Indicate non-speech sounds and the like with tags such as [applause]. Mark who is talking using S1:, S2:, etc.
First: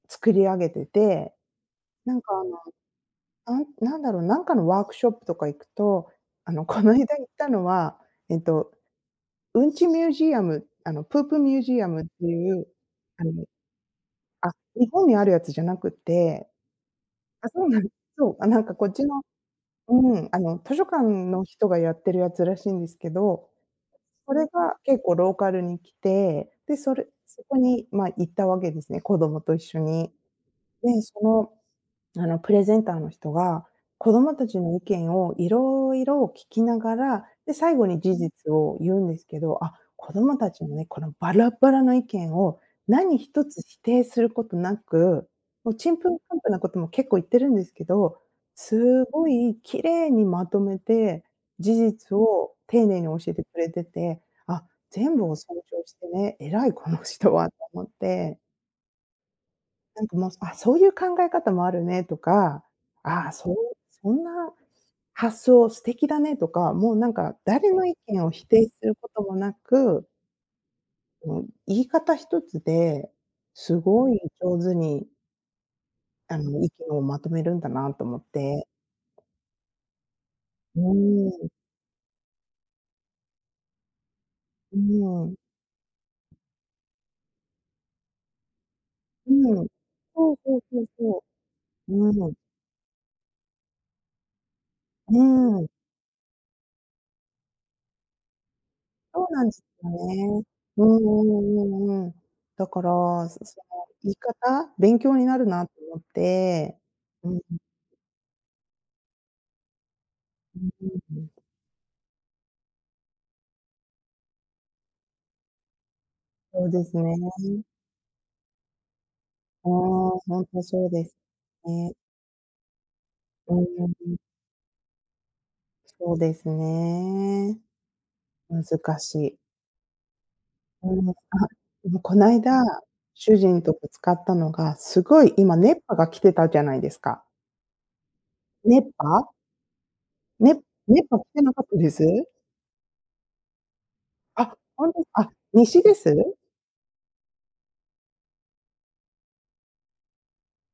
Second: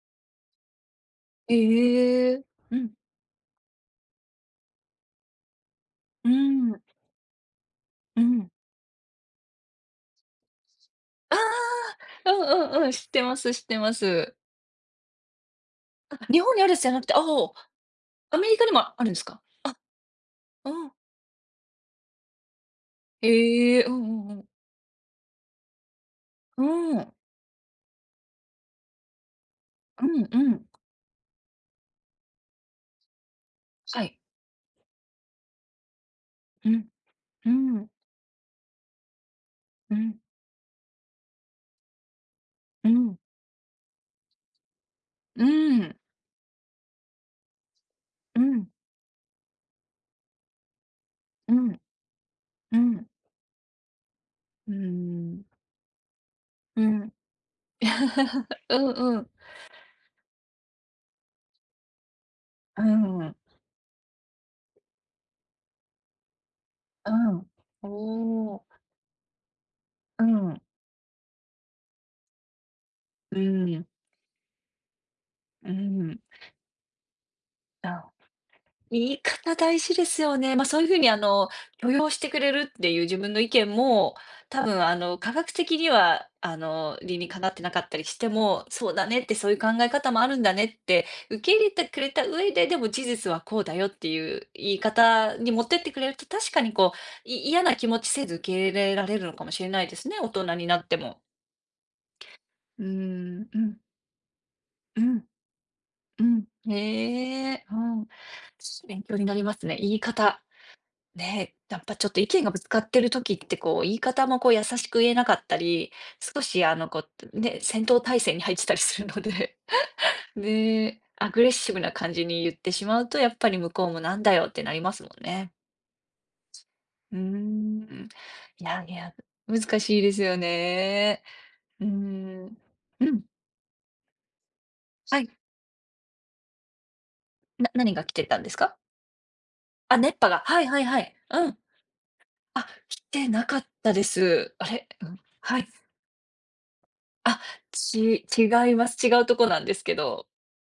S1: 作り上げてて、
S2: え、
S1: なん
S2: え
S1: か、
S2: え。
S1: あの、
S2: うん。
S1: あんなんだろう、なんかのワークショップとか行くと、
S2: うー
S1: あの、
S2: ん。
S1: こないだ行ったのは、
S2: う
S1: えっ
S2: ん。
S1: と、うんちミュージアム、あの、プー
S2: あ
S1: プミュージアムって
S2: あ！う
S1: いう、
S2: んうんうん。知って
S1: あ
S2: ま
S1: の
S2: す、知ってます。
S1: あ、日本にあるやつじゃなくっ
S2: あ、日
S1: て
S2: 本にあるやつじゃなくて。あ
S1: あ、
S2: お。
S1: そうなんそう、
S2: ア
S1: あ、
S2: メリ
S1: なん
S2: カに
S1: か
S2: も
S1: こっち
S2: あるん
S1: の
S2: すか？
S1: うん、あの
S2: あ、
S1: 図書
S2: うん。
S1: 館の人がやってるやつらしいんですけど、
S2: へえ。うんうん
S1: そ
S2: うん。
S1: れが結構ローカルに来て、
S2: う
S1: で、
S2: ー
S1: それ
S2: ん。
S1: そこに、ま、行ったわけですね、子どもと一緒
S2: う
S1: に。
S2: んうん。
S1: で、その、あの、プレゼンターの人が、
S2: は
S1: 子
S2: い。
S1: どもたちの意見をいろいろ聞き
S2: う
S1: な
S2: ん。
S1: がら、
S2: うー
S1: で、最後
S2: ん。
S1: に事実を言うんですけど、あ、
S2: う
S1: 子
S2: ん。
S1: どもたちのね、このバラバラな意見を
S2: うん。
S1: 何一つ否定することなく、
S2: う
S1: もう、
S2: ー
S1: ち
S2: ん。
S1: んぷんかんぷんなことも結構言ってるんですけど、
S2: うん。
S1: すごい綺麗にまとめて、
S2: う
S1: 事
S2: ん。
S1: 実を
S2: う
S1: 丁寧に
S2: ん。
S1: 教えてくれてて「あ、
S2: うー
S1: 全部を
S2: ん。
S1: 尊重してね、偉い
S2: う
S1: この [chuckles]
S2: ん。
S1: 人は」って思って。
S2: [chuckles] うんうん。
S1: なんかもう「あ、そういう考え方もあるね」とか
S2: うー
S1: 「ああ、
S2: ん。
S1: そう、そんな発想素敵だね」とか、もう、な
S2: う
S1: んか
S2: ん。
S1: 誰の意見を否
S2: おお。
S1: 定することもなく
S2: うん。
S1: うん。言い方一つで、
S2: うー
S1: す
S2: ん。
S1: ごい上手に
S2: うん。
S1: あの、意見をまとめるんだなと
S2: あ。
S1: 思って。
S2: 言い方大事ですよね。ま、そ
S1: う
S2: ういう風に、あ
S1: ー
S2: の、
S1: ん。
S2: 許容してくれるっていう自分の意見も、多
S1: う
S2: 分あの、
S1: ー
S2: 科
S1: ん。
S2: 学的には、あの、理にかなってなかったりしても「そうだね」っ
S1: う
S2: て「そういう
S1: ん。
S2: 考え方もあ
S1: そう
S2: るんだ
S1: そう
S2: ね」っ
S1: そう
S2: て
S1: そ
S2: 受け入れて
S1: う。
S2: く
S1: う
S2: れた
S1: ーん。
S2: 上で、でも事実はこうだよっていう言い
S1: う
S2: 方に
S1: ー
S2: 持っ
S1: ん。
S2: てってくれると、確かにこう、い嫌な気持ちせず受け入れられる
S1: そ
S2: の
S1: うな
S2: か
S1: んで
S2: もし
S1: す
S2: れないですね、大
S1: ね。
S2: 人にな
S1: う
S2: って
S1: んう
S2: も。
S1: んうんうん。だか
S2: うー
S1: ら、そ
S2: ん。
S1: そ
S2: うん。
S1: の言い方勉
S2: う
S1: 強に
S2: ん。
S1: なるなと思っ
S2: うん。
S1: て。うん。
S2: へえ。うん。勉強になりますね。言い方。
S1: [unintelligible]
S2: ね、やっぱちょっと意見がぶつかってる時って、こう言い方もこう優しく言えなかったり、少し
S1: そう
S2: あ
S1: で
S2: の、
S1: す
S2: こ
S1: ね。
S2: う、ね、戦闘態勢に入ってたりするので。
S1: ああ、
S2: [laughs]
S1: ほんとそう
S2: ね、
S1: です
S2: アグレッシブな
S1: ね。
S2: 感じに言ってしまうと、やっぱり向こうもな
S1: [unintelligible]
S2: んだよってなりますもんね。
S1: そうです
S2: うー
S1: ね。
S2: ん。いやい
S1: 難
S2: や、
S1: しい。
S2: 難しいですよ
S1: うん。あ、
S2: ね。うー
S1: う、こないだ、
S2: ん。うん。
S1: 主人とで使ったのが、
S2: は
S1: 凄
S2: い。
S1: い今、熱波が来てたじゃないですか。
S2: な何が来てたんですか？
S1: 熱波。
S2: あ、熱波が。
S1: ね、
S2: はいはいは
S1: 熱
S2: い。
S1: 波来て
S2: う
S1: な
S2: ん。
S1: かったです？
S2: あ、来てなかったで
S1: あ、
S2: す。あ
S1: ほ
S2: れ。
S1: んとで
S2: う
S1: す、
S2: ん。
S1: あ、
S2: はい。
S1: 西です？
S2: あ、ち違います。違うとこなんですけど。